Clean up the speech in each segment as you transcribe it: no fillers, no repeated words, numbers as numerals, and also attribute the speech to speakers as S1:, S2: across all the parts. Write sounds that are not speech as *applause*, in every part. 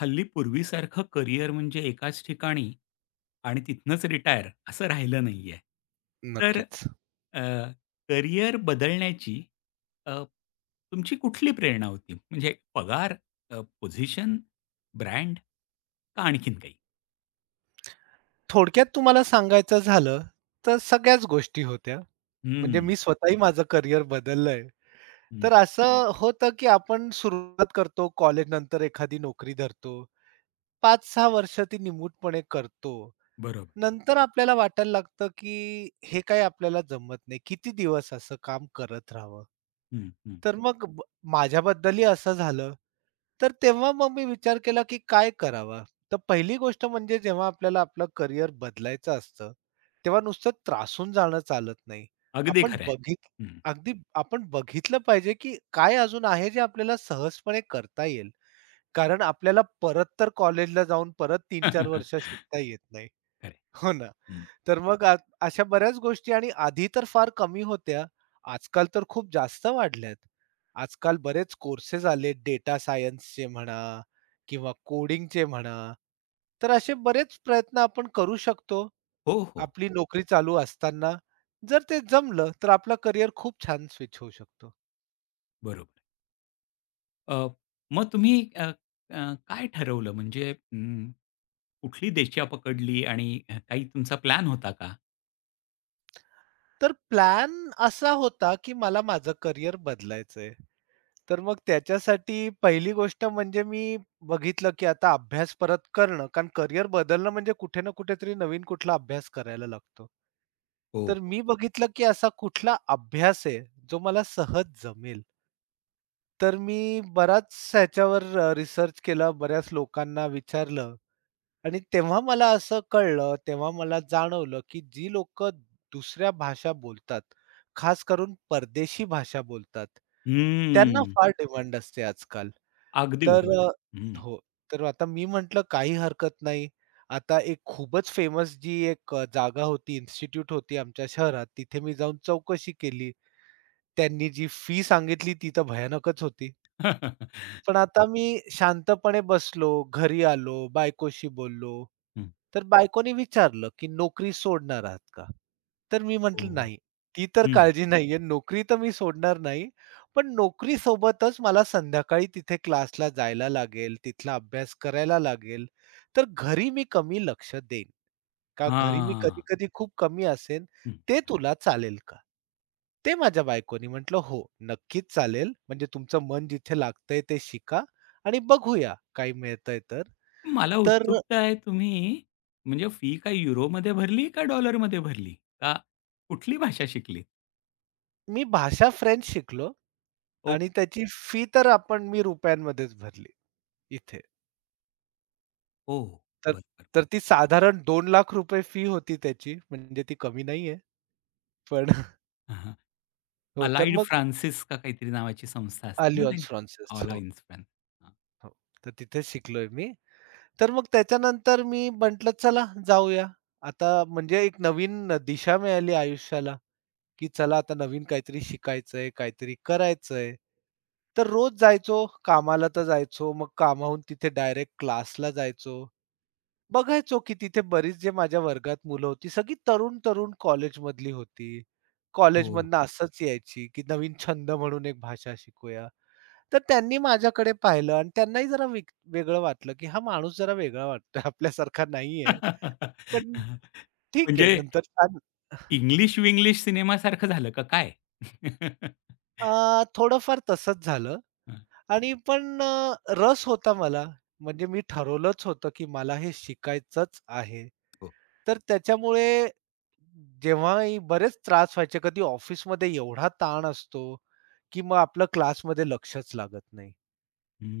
S1: हल्ली पूर्वीसारखं करिअर म्हणजे एकाच ठिकाणी आणि तिथनंच रिटायर असं राहिलं नाही आहे. तर
S2: नक्कीच.
S1: अ, करिअर बदलण्याची अ, तुमची कुठली प्रेरणा होती? म्हणजे पगार, पोझिशन, ब्रँड का आणखीन काही?
S2: थोडक्यात तुम्हाला सांगायचं झालं, तर सगळ्याच गोष्टी होत्या. म्हणजे
S1: हं,
S2: मी स्वतःही माझं करियर बदललंय.
S1: हं.
S2: तर हं. असं होतं, की आपण सुरुवात करतो, कॉलेज नंतर एखादी नोकरी धरतो. पाच 6 वर्ष ती निमूटपणे करतो.
S1: बरोबर.
S2: नंतर आपल्याला वाटायला लागतं, की हे काही आपल्याला जमत नाही. किती दिवस असं काम करत राहावं?
S1: हं, हं.
S2: तर मग माझ्याबद्दलही असं झालं. तर तेव्हा मग मी विचार केला, की काय करावा? तर पहिली गोष्ट म्हणजे जेव्हा आपल्याला आपलं करियर बदलायचं असतं, तेव्हा नुसतं त्रासून जाणं चालत नाही.
S1: अगदी
S2: आपण
S1: खरं आहे.
S2: बघित
S1: हं.
S2: अगदी आपण बघितलं पाहिजे, की काय अजून आहे जे आपल्याला सहजपणे करता येईल. कारण आपल्याला परत तर कॉलेजला जाऊन परत 3-4 वर्ष
S1: *laughs*
S2: शिकता येत नाही.
S1: खरं आहे.
S2: हो ना.
S1: हं. *laughs*
S2: तर मग अशा बऱ्याच गोष्टी आणि आधी तर फार कमी होत्या. आजकाल तर खूप जास्त वाढल्यात. आजकाल बरेच कोर्सेस आले डेटा सायन्सचे म्हणा किंवा कोडिंगचे म्हणा. तर असे बरेच प्रयत्न आपण करू शकतो,
S1: हो, हो.
S2: आपली नोकरी चालू असताना. जर ते जमलं तर आपलं करिअर खूप छान स्विच होऊ शकतो.
S1: बरोबर. अ, मग तुम्ही अ, अ, काय ठरवलं म्हणजे कुठली देशी पकडली आणि काही तुमचा प्लॅन होता का?
S2: तर प्लॅन असा होता, की मला माझं करिअर बदलायचंय. तर मग त्याच्यासाठी पहिली गोष्ट म्हणजे मी बघितलं, की आता अभ्यास परत करणं, कारण करियर बदलणं म्हणजे कुठे ना कुठेतरी नवीन कुठला अभ्यास करायला लागतो.
S1: हो,
S2: तर
S1: हो.
S2: मी बघितलं, की असा कुठला अभ्यास आहे, जो मला सहज जमेल. तर मी बराच ह्याच्यावर रिसर्च केला, बऱ्याच लोकांना विचारलं आणि तेव्हा मला असं कळलं, तेव्हा मला जाणवलं, की जी लोकं दुसऱ्या भाषा बोलतात, खास करून परदेशी भाषा बोलतात, त्यांना
S1: हम्म.
S2: फार डिमांड असते आजकाल.
S1: अगदी
S2: तर
S1: बरोबर आहे. हं.
S2: हो. तर आता मी म्हटलं काही हरकत नाही. आता एक खूपच फेमस जी एक जागा होती, इन्स्टिट्यूट होती आमच्या शहरात, तिथे मी जाऊन चौकशी केली. त्यांनी जी फी सांगितली ती तर भयानकच होती.
S1: *laughs*
S2: पण आता मी शांतपणे बसलो, घरी आलो, बायकोशी बोललो.
S1: हं.
S2: तर बायकोने विचारलं, "की नोकरी सोडणार आहात का?" तर मी म्हटलं,
S1: हो.
S2: "नाही, ती तर
S1: हं.
S2: काळजी नाहीये. नोकरी तर मी सोडणार नाही. पण नोकरीसोबतच मला संध्याकाळी तिथे क्लासला जायला लागेल, तिथला अभ्यास करायला लागेल. तर घरी मी कमी लक्ष देईन." का घरी मी
S1: हां.
S2: कधी-कधी खूप कमी असेन,
S1: हं.
S2: ते तुला चालेल का? ते माझ्या बायकोनी म्हटलं, "हो, नक्कीच चालेल. म्हणजे तुमचं मन जिथे लागतंय ते शिका आणि बघूया काही मिळतंय तर."
S1: मला
S2: तर
S1: उत्सुकता आहे तुम्ही म्हणजे फी काय युरोमध्ये भरली का डॉलरमध्ये भरली? का कुठली भाषा शिकली,
S2: मी भाषा फ्रेंच शिकलो
S1: ओ
S2: आणि त्याची फी तर आपण मी रुपयांमध्येच भरली इथे.
S1: हो.
S2: तर
S1: बरं, बरं, बरं.
S2: तर ती साधारण ₹2,00,000 फी होती त्याची, म्हणजे ती कमी नाहीये. पण *laughs*
S1: हां, हां.
S2: हो, तर
S1: अलाइड
S2: मग
S1: फ्रान्सिस का काहीतरी नावाची संस्था असते ना, ते
S2: अलियन्स फ्रान्सेस. हो,
S1: अलायन्स फ्रान्स. हां.
S2: हो. तर तिथे शिकलोय मी. तर मग त्याच्यानंतर मी म्हटलं चला जाऊया. आता म्हणजे एक नवीन दिशा मिळाली आयुष्याला, की चला आता नवीन काहीतरी शिकायचंय, काहीतरी करायचंय. तर रोज जायचो, कामाला तर जायचो, मग कामाहून तिथे डायरेक्ट क्लासला जायचो. बघायचो की तिथे बरीच जे माझ्या वर्गात मुलं होती, सगळी तरुण-तरुण कॉलेजमधली होती.
S1: हो.
S2: कॉलेजमधनं असंच यायची, की नवीन छंद म्हणून एक भाषा शिकूया. तर त्यांनी माझ्याकडे पाहिलं आणि त्यांनाही जरा वेगळं वाटलं, की हा माणूस जरा वेगळा वाटतोय, *laughs* आपल्यासारखा नाहीये.
S1: *laughs*
S2: पण ठीक आहे
S1: म्हणजे
S2: नंतर छान
S1: इंग्लिश-विंग्लिश सिनेमासारखं झालं का काय? *laughs*
S2: अ, थोडंफार तसंच झालं
S1: हां.
S2: आणि पण रस होता मला. म्हणजे मी ठरवलंच होतं, की मला हे शिकायचंच आहे.
S1: हो.
S2: तर त्याच्यामुळे जेव्हाही बरेच त्रास व्हायचे, कधी ऑफिसमध्ये एवढा ताण असतो, की मग आपलं क्लासमध्ये लक्षच लागत नाही.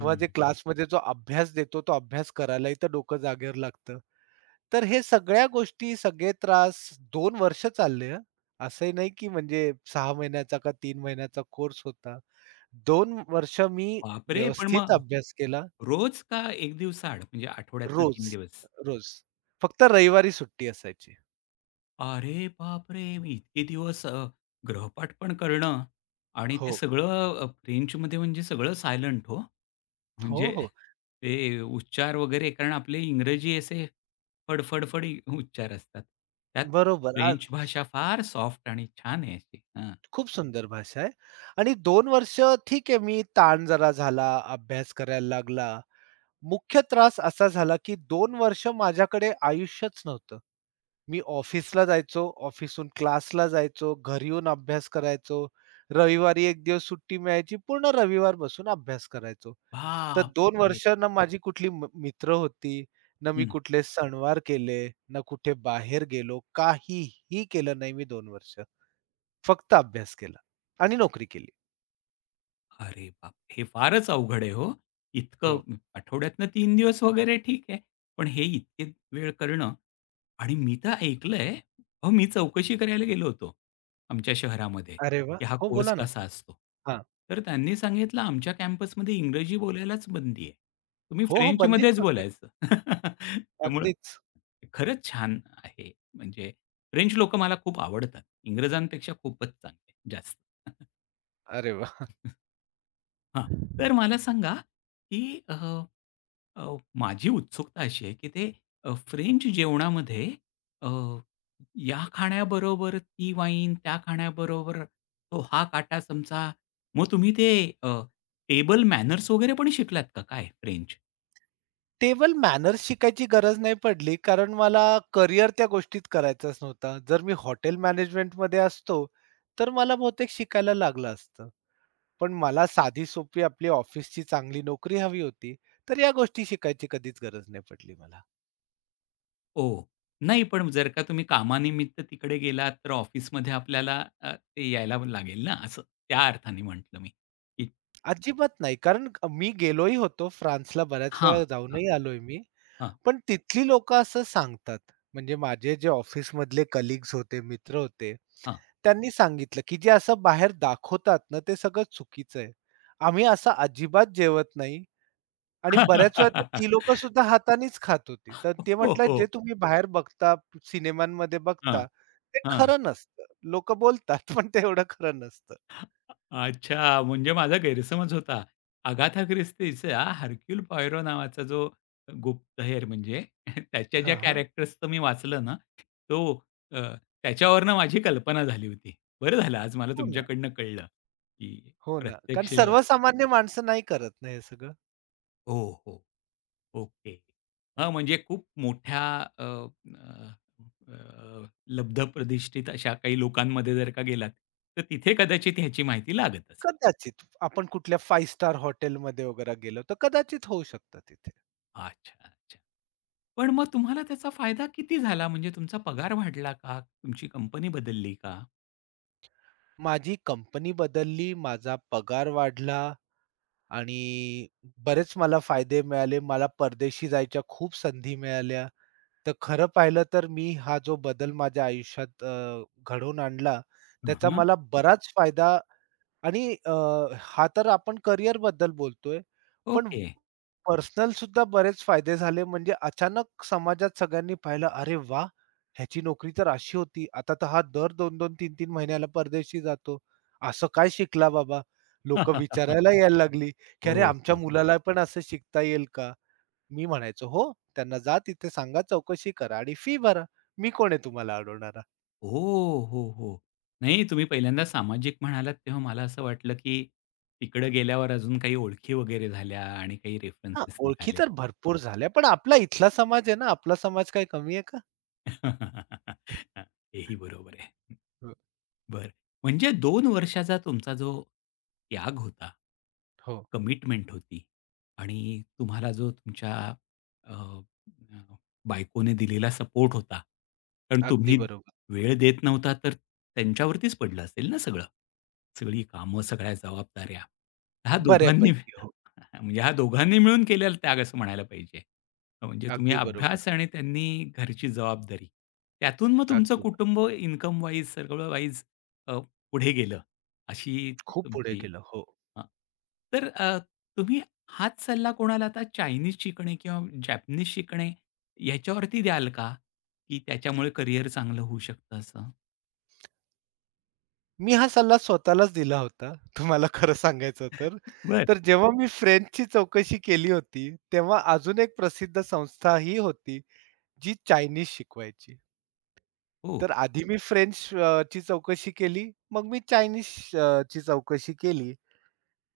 S2: तेव्हा जे क्लासमध्ये जो अभ्यास देतो, तो अभ्यास करायलाही तर डोकं जागेवर लागतं. तर हे सगळ्या गोष्टी, सगळे त्रास 2 वर्ष चालले हं. असंही नाही की म्हणजे 6 महिन्याचा का 3 महिन्याचा कोर्स होता. 2 वर्ष मी
S1: बापरे! पण
S2: व्यवस्थित
S1: मग
S2: अभ्यास केला.
S1: रोज का 1 दिवसाआड म्हणजे आठवड्यातनं
S2: रोज,
S1: 3 दिवस?
S2: रोज. फक्त रविवारी सुट्टी असायची.
S1: अरे बापरे! मी इतके दिवस गृहपाठ पण करणं आणि ते
S2: हो.
S1: सगळं फ्रेंचमध्ये म्हणजे सगळं सायलेंट हो.
S2: हो,
S1: म्हणजे
S2: हो.
S1: ते उच्चार वगैरे कारण आपले इंग्रजी असे फड फड उच्चार असतात. त्यात
S2: बरोबर.
S1: फ्रेंच भाषा फार सॉफ्ट आणि छान आहे अशी. हां.
S2: खूप सुंदर भाषा आहे आणि 2 वर्ष ठीक आहे मी ताण जरा झाला, अभ्यास करायला लागला. मुख्य त्रास असा झाला की 2 वर्ष माझ्याकडे आयुष्यच नव्हतं. मी ऑफिसला जायचो, ऑफिसहून क्लासला जायचो, घरी येऊन अभ्यास करायचो. रविवारी 1 दिवस सुट्टी मिळायची, पूर्ण रविवार बसून अभ्यास करायचो. तर 2
S1: बापरे!
S2: वर्ष ना माझी कुठली मित्र होती, ना मी कुठले सणवार केले, ना कुठे बाहेर गेलो. काहीही केलं नाही मी 2 वर्ष. फक्त अभ्यास केला आणि नोकरी केली.
S1: अरे बाप! हे फारच अवघड आहे हो. इतकं
S2: हो.
S1: आठवड्यातनं 3 दिवस वगैरे ठीक आहे. पण हे इतके वेळ करणं आणि मी तर ऐकलंय अहो, मी चौकशी करायला गेलो होतो आमच्या शहरामध्ये,
S2: अरे वाह!
S1: की हा
S2: हो,
S1: कोर्स
S2: बोला ना.
S1: कसा असतो.
S2: हां.
S1: तर त्यांनी सांगितलं, "आमच्या कॅम्पसमध्ये इंग्रजी बोलायलाच बंदी आहे. तुम्ही
S2: हो, हो, बंदीच
S1: फ्रेंचमध्येच
S2: होती.
S1: बोलायचं." *laughs* त्यामुळं
S2: अगदीच.
S1: खरंच छान आहे. म्हणजे फ्रेंच लोकं मला खूप आवडतात. इंग्रजांपेक्षा खूपच चांगले, जास्त.
S2: अरे वाह!
S1: हां. तर मला सांगा, की अ, अ, माझी उत्सुकता अशी आहे, की ते फ्रेंच जेवणामध्ये अ, या खाण्याबरोबर ती वाईन, त्या खाण्याबरोबर तो हा काटा चमचा. मग तुम्ही ते अ, टेबल मॅनर्स वगैरे पण शिकलात का काय फ्रेंच?
S2: टेबल मॅनर्स शिकायची गरज नाही पडली, कारण मला करियर त्या गोष्टीत करायचाच नव्हता. जर मी हॉटेल मॅनेजमेंटमध्ये असतो, तर मला बहुतेक शिकायला लागलं असतं. पण मला साधी-सोपी आपली ऑफिसची चांगली नोकरी हवी होती, तर या गोष्टी शिकायची कधीच गरज नाही पडली मला.
S1: ओ नाही, पण जर का तुम्ही कामानिमित्त तिकडे गेलात, तर ऑफिसमध्ये आपल्याला ते यायला लागेल ना असं. त्या अर्थाने म्हटलं मी, की
S2: अजिबात नाही, कारण मी गेलोही होतो फ्रान्सला बऱ्याच
S1: हां,
S2: वेळा
S1: हां,
S2: जाऊनही आलोय मी.
S1: हां,
S2: पण तिथली लोकं असं सांगतात. म्हणजे माझे जे ऑफिसमधले कलीग्स होते, मित्र होते,
S1: हां.
S2: त्यांनी सांगितलं, की जे असं बाहेर दाखवतात ना, ते सगळं चुकीचं आहे. आम्ही असं अजिबात जेवत नाही आणि बऱ्याच वेळा तर ती
S1: *laughs*
S2: लोकं सुद्धा हातानेच खात होती. तर ते
S1: हो,
S2: म्हटलं, "जे
S1: हो.
S2: तुम्ही बाहेर बघता, सिनेमांमध्ये
S1: हां,
S2: बघता, ते
S1: हां.
S2: खरं नसतं. लोकं बोलतात, पण ते एवढं खरं नसतं."
S1: अच्छा, म्हणजे माझा गैरसमज होता. अगाथा ख्रिस्तीचा हरक्यूल पॉयरो नावाचा जो गुप्तहेर म्हणजे त्याच्या ज्या
S2: हां, हां.
S1: कॅरेक्टर्सचं मी वाचलं ना, तो अ, त्याच्यावरनं माझी कल्पना झाली होती. बरं झालं आज मला
S2: हो ना,
S1: तुमच्याकडनं कळलं, की
S2: हो ना. कारण
S1: प्रत्यक्ष
S2: सर्वसामान्य माणसं नाही करत ना हे सगळं.
S1: हो, हो. ओके. हां, म्हणजे खूप मोठ्या अ, अ, अ, लब्धप्रतिष्ठित अशा काही लोकांमध्ये जर का गेलात, तर तिथे कदाचित ह्याची माहिती लागत असेल.
S2: कदाचित आपण कुठल्या फाइव्ह स्टार हॉटेलमध्ये वगैरे गेलो, तर कदाचित होऊ शकतं तिथे.
S1: अच्छा, अच्छा. पण मग तुम्हाला त्याचा फायदा किती झाला? म्हणजे तुमचा पगार वाढला का? तुमची कंपनी बदलली का?
S2: माझी कंपनी बदलली, माझा पगार वाढला आणि बरेच मला फायदे मिळाले. मला परदेशी जायच्या खूप संधी मिळाल्या. तर खरं पाहिलं तर मी हा जो बदल माझ्या आयुष्यात घडवून आणला, त्याचा
S1: हं,
S2: मला बराच फायदा आणि हा तर आपण करिअरबद्दल बोलतोय. पण
S1: ओके.
S2: पर्सनल सुद्धा बरेच फायदे झाले. म्हणजे अचानक समाजात सगळ्यांनी पाहिलं, "अरे वा, ह्याची नोकरी तर अशी होती. आता तर हा दर 2-2, तीन 3 महिन्याला परदेशी जातो. असं काय शिकला बाबा?" लोकं
S1: *laughs*
S2: विचारायला यायला लागली, की
S1: हो,
S2: "अरे आमच्या
S1: हो.
S2: मुलाला पण असं शिकता येईल का?" मी म्हणायचो, "हो, त्यांना जा तिथे सांगा, चौकशी करा आणि फी भरा. मी कोण आहे तुम्हाला अडवणारा?"
S1: हो, हो, हो. नाही तुम्ही पहिल्यांदा सामाजिक म्हणालात तेव्हा मला असं वाटलं, की तिकडे गेल्यावर अजून काही ओळखी वगैरे झाल्या आणि काही
S2: हां,
S1: रेफरन्स
S2: ओळखी
S1: निघाले.
S2: तर भरपूर झाल्या. पण आपला इथला समाज आहे ना, आपला समाज काही कमी आहे का?
S1: *laughs* हां, हेही बरोबर आहे.
S2: हं,
S1: बरं. म्हणजे दोन वर्षाचा तुमचा जो त्याग होता,
S2: हो.
S1: कमिटमेंट होती आणि तुम्हाला जो तुमच्या अ, अ, बायकोने दिलेला सपोर्ट होता. कारण
S2: अगदी
S1: तुम्ही
S2: बरोबर.
S1: वेळ देत नव्हता, तर त्यांच्यावरतीच पडलं असेल ना सगळं? सगळी कामं, सगळ्या जबाबदाऱ्या. ह्या दोघांनी
S2: बऱ्यापैकी
S1: *laughs*
S2: हो.
S1: म्हणजे ह्या दोघांनी मिळून केलेला त्याग असं म्हणायला पाहिजे. म्हणजे तुम्ही
S2: अगदी बरोबर.
S1: अभ्यास आणि त्यांनी घरची जबाबदारी. त्यातून मग तुमचं
S2: अगदी बरोबर.
S1: कुटुंब इन्कम वाईज, सगळं वाईज अ, पुढे गेलं, अशी
S2: खूप पुढे
S1: तुमची
S2: केलं. हो.
S1: हां. तर तुम्ही हाच सल्ला कोणाला आता चायनीज शिकणे किंवा जॅपनीज शिकणे याच्यावरती द्याल का? की त्याच्यामुळे करियर चांगलं होऊ शकतं असं?
S2: मी हा सल्ला स्वतःलाच दिला होता, तुम्हाला खरं सांगायचं तर.
S1: बर
S2: तर जेव्हा मी फ्रेंचची चौकशी केली होती, तेव्हा अजून एक प्रसिद्ध संस्था ही होती, जी चायनीज शिकवायची.
S1: हो,
S2: तर आधी मी फ्रेंच ची चौकशी केली, मग मी चायनीज ची चौकशी केली.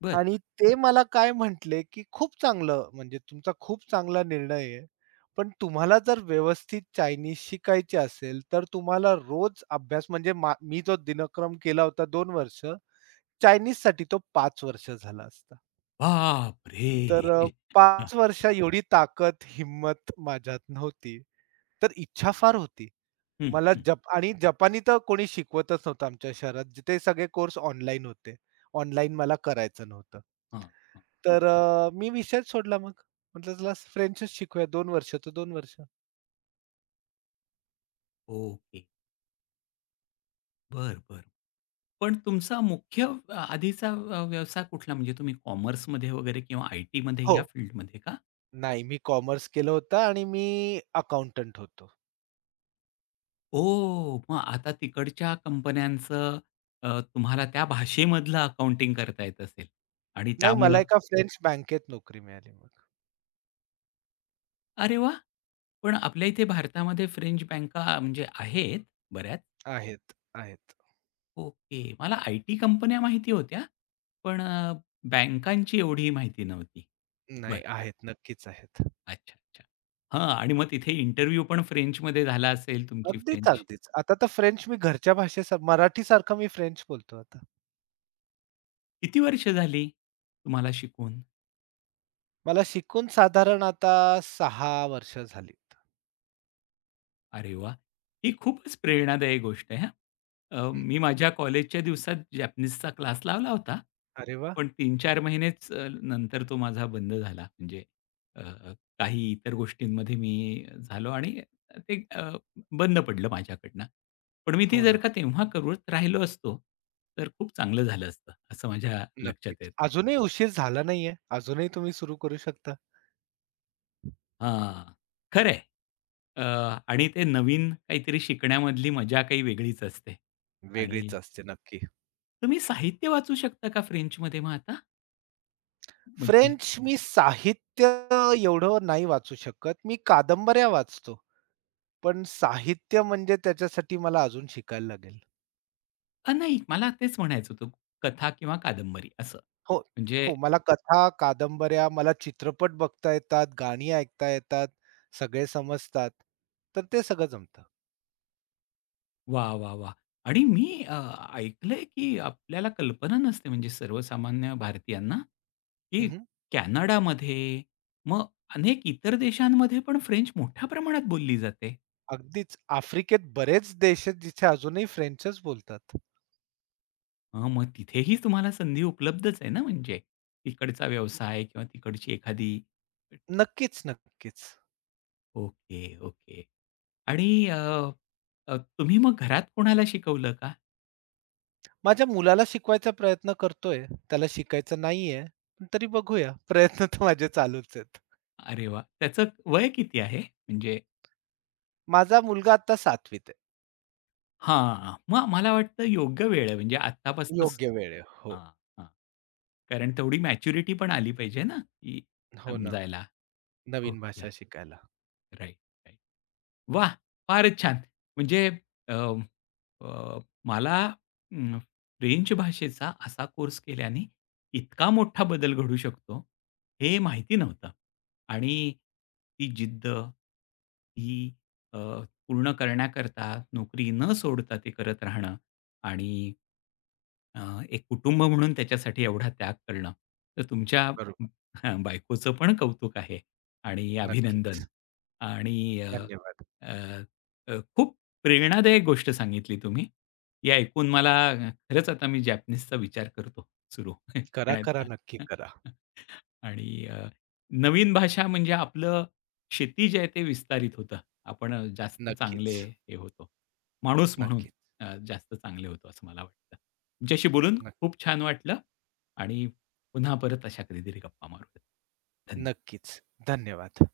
S1: बरं.
S2: आणि ते मला काय म्हटले, की "खूप चांगलं, म्हणजे तुमचा खूप चांगला निर्णय आहे. पण तुम्हाला जर व्यवस्थित चायनीज शिकायची असेल, तर तुम्हाला रोज अभ्यास" म्हणजे मी जो दिनक्रम केला होता 2 वर्ष, चायनीजसाठी तो 5 वर्ष झाला असता.
S1: बापरे!
S2: तर
S1: *laughs* हां,
S2: 5 वर्ष एवढी ताकद, हिंमत माझ्यात नव्हती. तर इच्छा फार होती.
S1: हं,
S2: मला
S1: हं.
S2: जप आणि जपानी तर कोणी शिकवतच नव्हतं आमच्या शहरात. ते सगळे कोर्स ऑनलाईन होते. ऑनलाईन मला करायचं नव्हतं.
S1: हां, हां.
S2: तर मी विषयच सोडला मग. म्हटलं तुला फ्रेंचच शिकूया 2 वर्ष तो 2 वर्ष.
S1: ओके. बरं, बरं. पण तुमचा मुख्य आधीचा व्यवसाय कुठला? म्हणजे तुम्ही कॉमर्समध्ये वगैरे किंवा आय-टीमध्ये
S2: हो.
S1: या फील्डमध्ये का?
S2: नाही मी कॉमर्स केलं होतं आणि मी अकाउंटंट होतो.
S1: ओ, मग आता तिकडच्या कंपन्यांचं तुम्हाला त्या भाषेमधलं अकाउंटिंग करता येत असेल आणि
S2: नाही
S1: त्यामुळं
S2: मला एका फ्रेंच बँकेत नोकरी मिळाली मग.
S1: अरे वा, पण आपल्या इथे भारतामध्ये फ्रेंच बँका म्हणजे आहेत बऱ्याच.
S2: आहेत, आहेत.
S1: ओके. मला आयटी कंपन्या माहिती होत्या, पण बँकांची एवढी माहिती नव्हती. बरं,
S2: नाही
S1: बरं.
S2: आहेत, नक्कीच आहेत.
S1: अच्छा, अच्छा. हां आणि मग तिथे इंटरव्ह्यू पण फ्रेंचमध्ये झाला असेल तुमची
S2: अगदीच,
S1: फ्रेंच.
S2: अगदीच. आता तर फ्रेंच मी घरच्या मराठीसारखं मी फ्रेंच बोलतो आता.
S1: किती वर्ष झाली तुम्हाला शिकून?
S2: मला शिकून साधारण आता 6 वर्ष झालीत.
S1: अरे वाह! ही खूपच प्रेरणादायी गोष्ट आहे हां.
S2: हं.
S1: मी माझ्या कॉलेजच्या दिवसात जॅपनीजचा क्लास लावला होता.
S2: अरे वाह!
S1: पण तीन-चार महिनेच नंतर तो माझा बंद झाला. म्हणजे अ, काही इतर गोष्टींमध्ये मी झालो आणि ते बंद पडलं माझ्याकडनं. पण मी ते
S2: हो
S1: जर
S2: ना.
S1: का तेव्हा करत राहिलो असतो, तर खूप चांगलं झालं असतं, असं माझ्या लक्षात
S2: नक्कीच.
S1: येतंय.
S2: अजूनही उशीर झाला नाहीये. अजूनही तुम्ही सुरू करू शकता.
S1: हां, खरं अ, आणि ते नवीन काहीतरी शिकण्यामधली मजा काही वेगळीच असते आणि
S2: वेगळीच असते नक्की.
S1: तुम्ही साहित्य वाचू शकता का फ्रेंचमध्ये मग आता? म्हणजे
S2: फ्रेंच मी साहित्य एवढं नाही वाचू शकत. मी कादंबऱ्या वाचतो. पण साहित्य म्हणजे त्याच्यासाठी मला अजून शिकायला लागेल.
S1: नाही मला तेच म्हणायचं होतं कथा किंवा कादंबरी असं.
S2: हो,
S1: म्हणजे
S2: हो. मला कथा, कादंबऱ्या, मला चित्रपट बघता येतात, गाणी ऐकता येतात, सगळे समजतात. तर ते सगळं जमतं.
S1: वाह! वाह! वाह! आणि मी ऐकलंय की आपल्याला कल्पना नसते म्हणजे सर्वसामान्य भारतीयांना, की
S2: हं,
S1: कॅनडामध्ये मग अनेक इतर देशांमध्ये पण फ्रेंच मोठ्या प्रमाणात बोलली जाते.
S2: अगदीच आफ्रिकेत बरेच देश आहेत जिथे अजूनही फ्रेंचच बोलतात.
S1: मग तिथेही तुम्हाला संधी उपलब्धच आहे ना म्हणजे तिकडचा व्यवसाय किंवा तिकडची एखादी
S2: नक्कीच, नक्कीच.
S1: Okay, okay. आणि अ, अ, तुम्ही मग घरात कोणाला शिकवलं का?
S2: माझ्या मुलाला शिकवायचा प्रयत्न करतोय. त्याला शिकायचं नाहीये. पण तरी बघूया. प्रयत्न तर माझे चालूच आहेत.
S1: अरे वाह! त्याचं वय किती आहे? म्हणजे
S2: माझा मुलगा आता 7वीत आहे.
S1: हां, मग मला वाटतं योग्य वेळ आहे म्हणजे आत्तापासूनच
S2: योग्य वेळ आहे. हो,
S1: हां, हां. कारण तेवढी मॅच्युरिटी पण आली पाहिजे ना, की
S2: हो ना.
S1: समजायला.
S2: नवीन
S1: ओके.
S2: भाषा शिकायला.
S1: Right, right. वाह! फारच छान. म्हणजे अ, अ, मला अं, फ्रेंच भाषेचा असा कोर्स केल्याने इतका मोठा बदल घडू शकतो, हे माहिती नव्हतं. आणि ती जिद्द, ही अ, पूर्ण करण्याकरता नोकरी न सोडता ते करत राहणं आणि अ, एक कुटुंब म्हणून त्याच्यासाठी एवढा त्याग करणं. तर तुमच्या
S2: बरोबर.
S1: बायकोचं पण कौतुक आहे आणि अभिनंदन.
S2: नक्कीच.
S1: आणि अ,
S2: धन्यवाद.
S1: अ, अ, खूप प्रेरणादायक गोष्ट सांगितली तुम्ही. ही ऐकून मला खरंच आता मी जॅपनीजचा विचार करतो सुरू *laughs*
S2: करा, करा.
S1: शिकण्याचा.
S2: नक्की करा.
S1: आणि नवीन भाषा म्हणजे आपलं शेती जे आहे ते विस्तारित होतं. आपण जास्त चांगले
S2: नक्कीच.
S1: हे होतो. माणूस म्हणून
S2: नक्की.
S1: जास्त चांगले होतो असं मला वाटतं. तुमच्याशी बोलून
S2: नक्की.
S1: खूप छान वाटलं आणि पुन्हा परत अशा कधीतरी गप्पा मारूयात. धन्यवाद.
S2: नक्कीच. धन्यवाद.